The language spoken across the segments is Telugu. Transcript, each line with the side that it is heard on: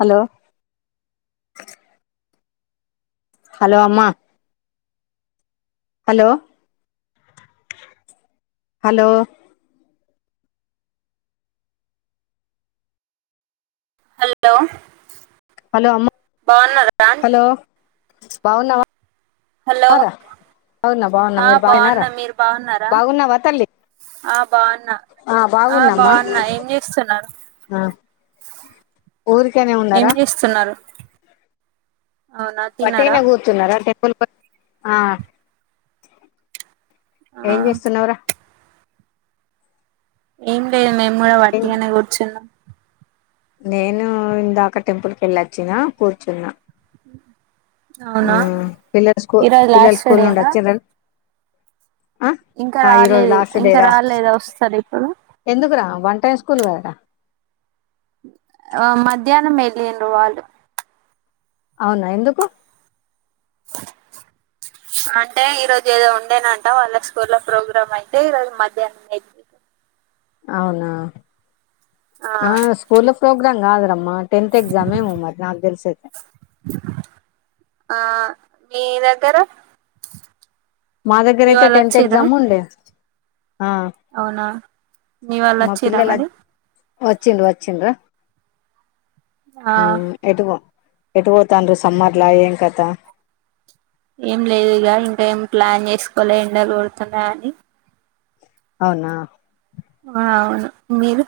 left: హలో హలొ అమ్మా హలొ హలో
right: హల్లో
left: హలో అమ్మ హలో బావున్నవా?
right: హల్లో
left: బాగున్నా బాగున్నా
right: ఆ
left: మీరు
right: బావున్న
left: బాగున్నారా
right: మీరు బావున్నరా
left: బాగున్నావా తల్లి
right: ఆ బ్ బావున్న ఆ బావున్న ఏం చేస్తున్నరు?
left: ఊరికెనే ఉన్నరా
right: అవునా తిన్నారా
left: వట్టినే కూర్చున్నరా టెంపుల్ ప్ ఆ
right: ఆ
left: ఏం చేస్తున్నవ్ ర?
right: ఏం లేద్ మేం గుడ వట్టిగనే కూర్చున్నం.
left: నేను ఇందాక టెంపుల్కెళ్ళొచ్చిన, కూర్చున్న. ఆ
right: అవునా
left: పిల్లల్ స్కూ
right: ఈరోజు
left: పిల్లల్
right: లాస్ట్
left: స్కూల్ నుండి
right: డేనా
left: ఒచ్చిర? అ
right: ఇంకా
left: ఆ ఈరోజు
right: రాలేదు
left: లాస్ట్
right: ఇంకా
left: డేరా
right: రాలేదా వస్తారు ఇప్పుడు
left: ఎందుకు రా వంట ఏ స్కూల్ కదరా
right: ఆ మధ్యాహ్నం ఎల్లింరు వాల్లు
left: ఔనా ఎందుకు?
right: అంటే ఈరోజు ఎదొ ఉండేనంట. వాళ్ళక్ స్కూల్లో ప్రోగ్రాం ఐతె ఈరోజు మధ్యాహ్నం ఎక్
left: ఔనా ఆ స్కూల్లో ఫ్రోగ్రాం కాదురమ్మ టెంత్ ఎక్సామేమె మర్ నాక్ తెల్సి ఐతే
right: ఆ మీ దగ్గర
left: మా దగ్గర
right: మీ
left: ఐతే
right: వాళ్ళు
left: టెన్త్
right: వచ్చిరా
left: ఎగ్జామ్ ఉండె ఆ
right: అవునా మీ వాళ్ళు
left: మా
right: వచ్చిరా
left: పిల్లల
right: మరి
left: ఒచ్చింరు ఒచ్చింరు
right: ఆ
left: ఊ ఎటు వొ ఎటు వోతాంరు సమ్మర్ల ఏం కత
right: ఏం లేద్ ఇగ ఇంకా ఏం ప్లాన్ చేస్కోలే ఎండల్గొడ్తున్నయ్ అని
left: ఔనా
right: ఆ ఔను మీరు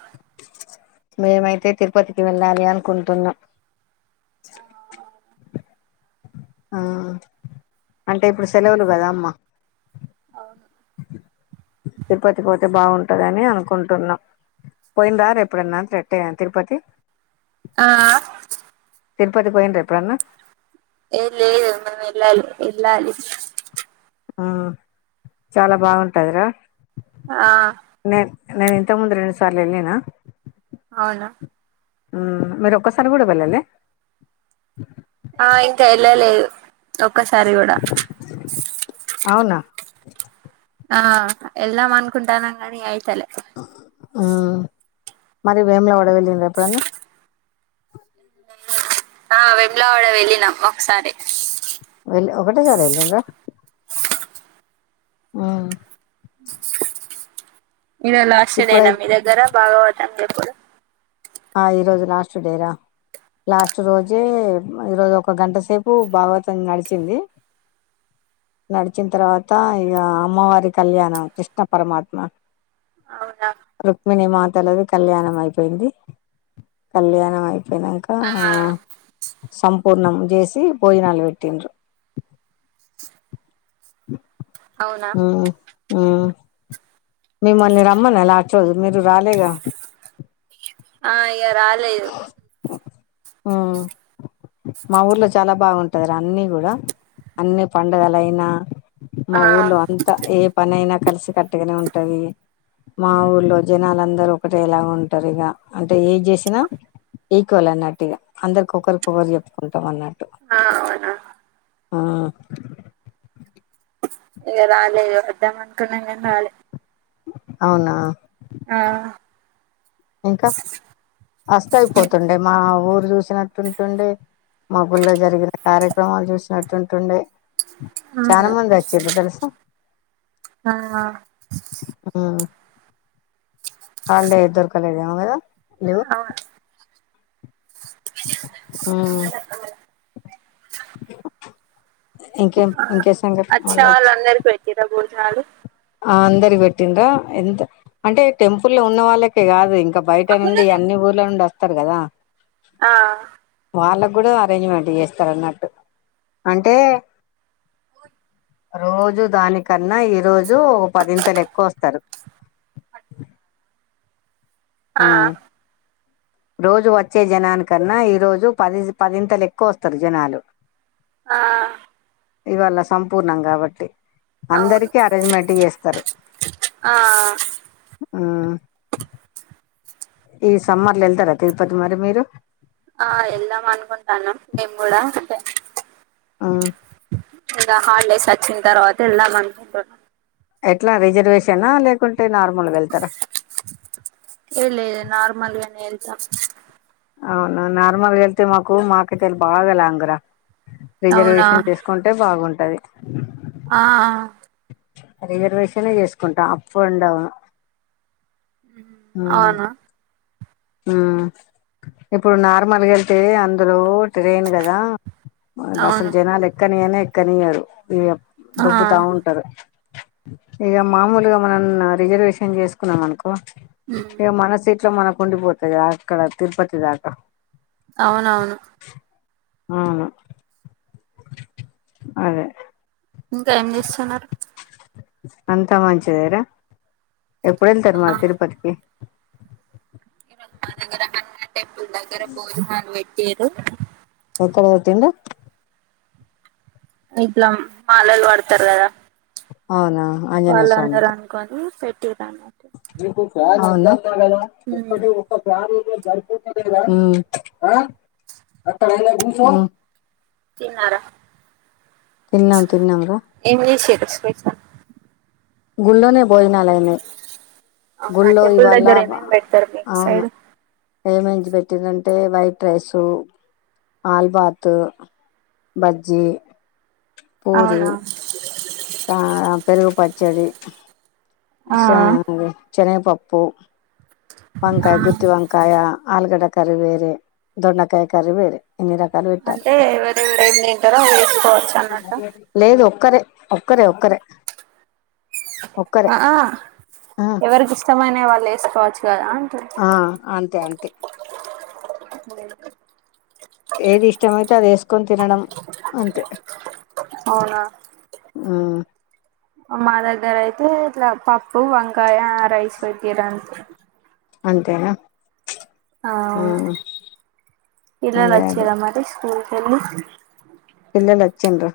left: మేమైతె తిరుపతికి వెళ్ళాలి అనుకుంటున్న
right: ఆ
left: ఆ అంటె ఇప్పుడు సెలవులు కదామ్మ
right: అవును
left: తిరుపతి పొ టే బావుంటదని అనుకుంటున్న పోయిర్రా ఎప్పుడైనా తిరపతి తిరపతి
right: ఆ
left: తిరుపతి పోయిర్రా ఎప్పుడన్న?
right: ఎ లేదు మనం ఎళ్ళాలి ఎళ్ళాలి
left: ఆ చాల బావుంటదిరా
right: ఆ
left: నేను ఇంతకు ముందు రెండు సార్లు ఎళ్ళిన
right: ఔన
left: మ్మ్ మీరొక్కసారి గుడ వెళ్ళలె
right: ఆ ఇంకా ఏళ్ళలేదు ఒక్కసారి కూడా
left: అవునా
right: ఆ వెళ్దాం అనుకుంటానంగాని అయితలె
left: మ్ మరి వెములావాడ వెళ్లిండ్రా ఎప్పుడన్నా
right: ఆ వెములావాడ వెళ్ళినాం ఒకసారి
left: ఒకటేసారి ఎళ్లిండ్రా ఉం
right: ఇదే లాస్ట్ డే
left: ఇప్పుడై
right: న మీ దగ్గర భాగవతం చెప్పుడు
left: ఆ ఈరోజు లాస్ట్ డేరా లాస్ట్ రోజే ఈరోజు ఒక గంట సేపు భాగవతం నడిచింది నడిచిన తర్వాత ఇక అమ్మవారి కళ్యాణం కృష్ణ పరమాత్మ
right: అవునా
left: రుక్మిణీ మాతలది కళ్యాణం అయిపోయింది కళ్యాణం అయిపోయినంకా ఆ సంపూర్ణం చేసి భోజనాలు పెట్టింన్రు
right: అవునా
left: మ్ మిమ్మల్ని రమ్మన్న లాస్ట్ రోజు మీరు రాలేగా
right: ఆ ఇగ రాలేదు
left: ఉం మా ఊర్లో చాలా బాగుంటదిరా అన్ని కూడా అన్ని పండగల అయినా మా
right: ఆ
left: ఊర్లో అంతా ఏ పని అయినా కలిసి కట్టుగానే ఉంటది మా
right: ఉమ్.
left: ఊర్లో జనాలందారు ఒకటేలా ఉంటారు ఇక అంటే ఏ చేస్ నా ఈక్వల్ అన్నట్టు ఇగా అందరికి ఒకరిక ఒకరు చెప్పుకుంటాం అన్నట్టు
right: ఆ అవునా
left: ఉం
right: ఇగ రాలేదు వద్దాం అనుకున్ననం గని రాలె
left: అవునా
right: ఆ
left: ఇంకా అస్తే అయిపోతుండే మా ఊరు చూసినట్టుంటుండే మ గుళ్లో జరిగిన కార్యక్రమాలు చూసినట్టు ఉంటుండే
right: అవును
left: చానా ముంది వచ్చిర్ తెలుసా
right: ఆ
left: ఉం హల్ డే దొరక లెదే మో కదా లీవు
right: అవును
left: ఉమ్
right: [inaudible]
left: ఇంకేం
right: ఆ,
left: ఇంకే సంఘట్ మలచ్చ
right: చాలు
left: ఆ అందరి పెట్టిన్రా ఎంత అంటే టెంపుల్లో ఉన్న వాళ్ళకే కాదు ఇం క బయట నుండి అన్ని ఊర్ల నుండి అస్తారు కదా
right: ఆ
left: వాళ్ళక్ కూడా అరేంజ్మెంట్ చేస్తారున్నట్టు అంటే రోజు దానికన్నా ఈ రోజు జొ పదింతలు ఎక్కువ వస్తారు ఆ రోజు వచ్చే జనానికన్నా ఈ రోజు పది పదింతలు ఎక్కువ వస్తారు జనాలు
right: ఆ
left: ఇవ్వాళ్ళ సంపూర్ణం కాబట్టి
right: అవును
left: అందరికి అరేంజ్మెంట్ చేస్తారు.
right: ఆ
left: ఆ ఈ సమ్మర్ల వెళ్తారా తిరుపతి మరి మీరు?
right: త్తనం మేము కూడా
left: ఆ
right: ఇగ హాలిడేస్ అచ్చిన్ తరువాత ఏళదం అనుకుంటున్న
left: ఎట్లా రిజర్వేషనా లేకుం
right: ఏలేద్ నర్మల్గానే ఎల్తామ్
left: అవును నార్మలాగేళ్తే మాకు మాకిక్కడ బాగా లాంగ్ రా
right: అవునా
left: రిజర్వేషన్ చేసుకుంటే బాగుంటది.
right: ఆ అ
left: రిజర్వేషనే చేసుకుంటాం అప్ అండ్ డౌన్
right: మ్మ్ అవునా
left: మ్మ్ ఇప్పుడు నార్మల్ గేళ్తే అందరు ట్రైన్ కద అసలు
right: అవును
left: జనాలు ఎక్కనియనే ఎక్కనియారు ఇగ
right: ఆ
left: దోబ్బుతా ఉంటారు ఇగ మామూలుగా మనం నా రిజర్వేషన్ చేసుకున్నాం అనుకో. ఇగ మన సీట్లో మనకుండిపోతాయి అక్కడ తిరుపతి దాకా
right: అవునవును
left: అవును అదే
right: ఇంకా ఏం చేస్తున్నారు?
left: అంతా మంచిదేరా ఎప్పుడు
right: ఆ
left: ఏళ్తారు మరి తిరుపతికి?
right: ఈ రోజు మాదగ్గర హనుమాన్ టెంపుల్ దగ్గర భోజనాల్ వెట్టిరు.
left: కోతిందా
right: ఇట్లా మాలలు వడతారు కదా
left: అవునా ఆంజనేయ స్వామిత
right: టమాటో
left: అవునా ఎంద ఒక్కటి ఒక్క ఫాను మ్మ్
right: తిన్నారా
left: తిన్నాం
right: ప్చ్
left: తిన్నాం రా
right: ఎంజేసిరు స్పెషల్
left: గుల్లోనే భోజనలైనై
right: అవునా
left: గుళ్ళో
right: టెంపుల్
left: ఇవాళ
right: దగ్గర
left: బా
right: ఏమేమి పెడతారు మీకు
left: అవును
right: సైడ్
left: ఏమంచి పెట్టిరంటే వైట్ రైసు ఆల్బతు, బజ్జి
right: అవునా
left: [unintelligible] పెరుగు పచ్చడి,
right: ఆ
left: సెనగ చెనగపప్పు
right: ఆ
left: వంకాయ, గుత్తి వంకాయ, ఆలుగడ్డ కర్రీ వేరే, దొండకాయి కర్రీ వేరే ఎన్ని రకాలు పెట్టారు
right: అంటే ఎవరెవరు ఏం తింటారో అవి తీసుకోవచ్చు అన్నట్టు
left: లేదు ఒక్కరే ఒక్కరే ఒక్కరే ఒక్కరే
right: అఆ
left: ఆ
right: ఎవరికి ఇష్టమైన వాళ్ళు వేసుకోవచ్చు. కదా
left: ఆ అంతే అంతే
right: [inaudible]
left: ఏది ఇష్టం అయితే అది ఏస్కోని తినడం అంతే.
right: అవునా
left: ఉమ్
right: మా దగ్గరే ఏం లే పప్పు, వంకాయ, రైస్ పేట్టిరు అంతే
left: అంతేనా
right: ఔను
left: ఉమ్ అదే అదే
right: పిల్లలోచ్చిరా మరి స్కూలకెళ్లి?
left: పిల్లలు వచ్చింరు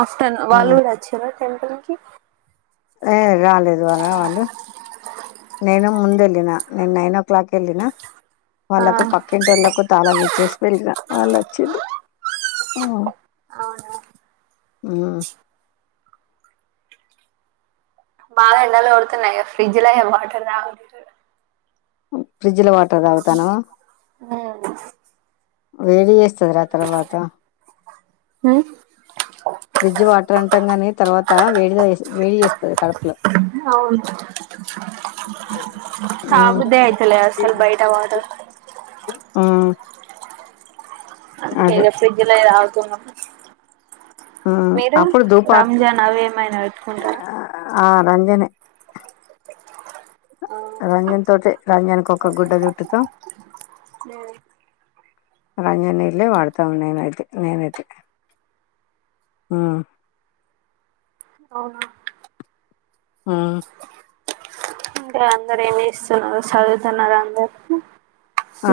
right: ఆఫ్టర్నూన్ వాళ్ళు కూడా వచ్చిరా టెంపుల్ కి?
left: ఏ రాలేదు వా రావద్దు నేను ముందెలినా నేను నైన్ ఓ క్లాక్ వెళ్లిన
right: ఆ
left: వాళ్ళకు, పక్కింటోల్లకు తాళం ఇచ్చేస్ పిలష్ణ వాల్ ఒచ్చిన్రు ఆ
right: అవునా
left: మ్మ్
right: బాగా ఎండలు కొడుతున్నాయ ఫ్రిడ్జ్ లో ఎం వాటర్ తాగా
left: ఫ్రిడ్జ లో వా
right: ఆ
left: వేడి చేస్తది రా తర్వాత
right: హు
left: ఫ్రిడ్జ్ వాటర్ అంటాం గాని తర్వాత వేడిగా వేడి చేస్త
right: అవును త
left: ఉమ్
right: బుద్ధి అయితలేదు. అసలు బయట వాటర్
left: ఆ
right: అందుకె ఇగ ఫ్రిడ్జ్ లై తాగుతున్నాం
left: ఉమ్
right: మీరు
left: అప్పుడు ధూపార్త
right: రంజాన్ అవి ఏమైనా పెట్టుకుంటా
left: ఆ రంజనే
right: ఆ
left: రంజన్ తోటి రంజన్కు ఒక గుడ్డ జుట్టుతాం. రంజనీళ్లే వాడతాం నేనైతే నేనైతే ఆ
right: అవునా
left: ఆ
right: అందరూ ఏమి చేస్తున్నారు చదువుతున్నారు అందరు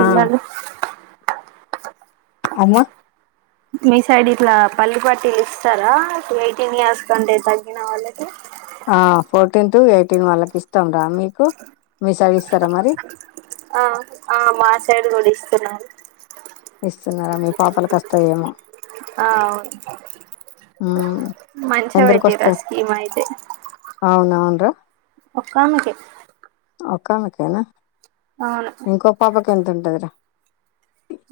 left: ఆ అవ్వా
right: మీ సైడ్ ఇట్లా పల్లి పట్టిలు ఇస్తారా ఎయిటీన్ ఇయర్స్ కంటే తగ్గిన వాళ్ళకి?
left: ఆ ఫోర్టీన్ టు ఎయిటీన్ వాళ్ళకి ఇస్తాం రా మీకు మీ సైడ్ ఇస్తారా మరి?
right: ఆ ఆ మా సైడ్ కూడా ఇస్తున్నారు.
left: ఇస్తున్నారా మీ పాపల కస్తాయేమో
right: ఆ అవును
left: ఉమ్
right: మంచిగా పెట్టిర్ ఆ స్కీమ్ అయితే
left: అవున అవునురా
right: ఒక్కమకె
left: ఒక్కమకెనా? ఇంకో పాపకి ఎంత ఉంటందిరా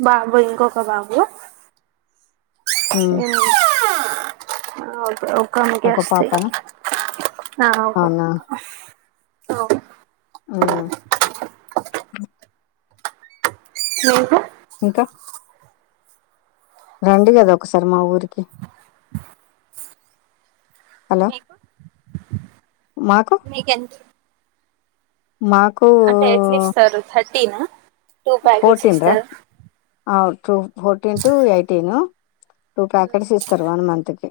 right: బాబు ఇంకొక బాబు ఉమ్ ఓకే ఓకే కొనికే
left: ఒక
right: వస్తాయి
left: పాపనా
right: ఆ అవ్
left: అవునా
right: అవ్
left: ఆ
right: నీకు
left: ఇంకా రండి కదా ఒకసారి మా ఊరికి హలో మాకు
right: మీకేంత్
left: మాకు
right: అంటే ఎట్లా ఇస్తారు థర్టీన్ అ టూ పాకెట్స్ ఇస్తారు.
left: ఆ to fourteen to, eighteen two packets ఇస్తారు వన్ మంత్ కి.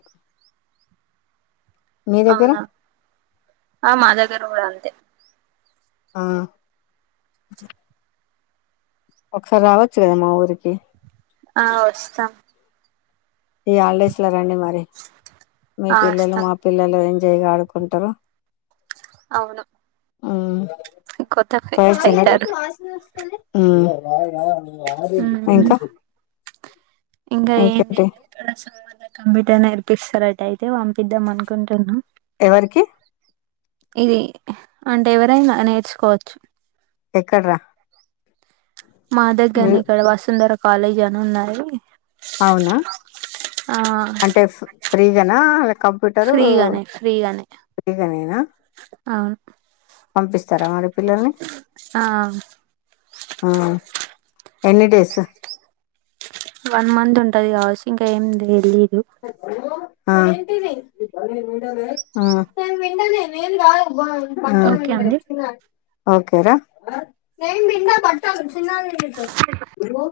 left: మీ దగ్గర
right: అవునా ఆ మా దగ్గర కూడా అంతే
left: ఆ ఒకసారి రావచ్చు కదా మా ఊరికి.
right: ఆ వస్తాం
left: ఈ హాలిడేస్ లో రండి మరి మీ
right: ఆ
left: పిల్లలు
right: వస్తాం
left: మా పిల్లలున్ జయగా ఆడుకుంటారు.
right: అవును
left: ఆ
right: కొత్త ఫ్రెండ్స్
left: పోచనే
right: అయితారు
left: ఉ ఇంకా
right: ఇంగా ఏం
left: ఇంకేంటి
right: లెడ్ లే ఇక్కడస తర్వాత కంప్యూటర్ నేరిపిస్తారట అయితే పంపిద్దాం అనుకుంటునా
left: ఎవరికి
right: ఇది అంటే ఎవరైనా నేర్చుకోవచ్చు.
left: ఎక్కడ్రా
right: మా దగ్గర్నే ఇక్కడ వసుంధర కాలేజ్ అని ఉన్నది
left: అవునా
right: ఆ
left: అంటే ఫ్ ఫ్రీగానా కంప్యూటరూ
right: ఫ్రీగానే
left: ఫ్రీగానేనా
right: అవున్
left: పంపిస్తారా మరి పిల్లల్ని
right: ఆ
left: ఆ ఎన్నీ డేస్
right: వన్ మంత్ ఉంటది కావొస్ ఇంకా ఏమి తెలి
left: ఆ ఆ ఆ
right: ఓకే అండి
left: ఓకేరా చిన్నది విండుతారు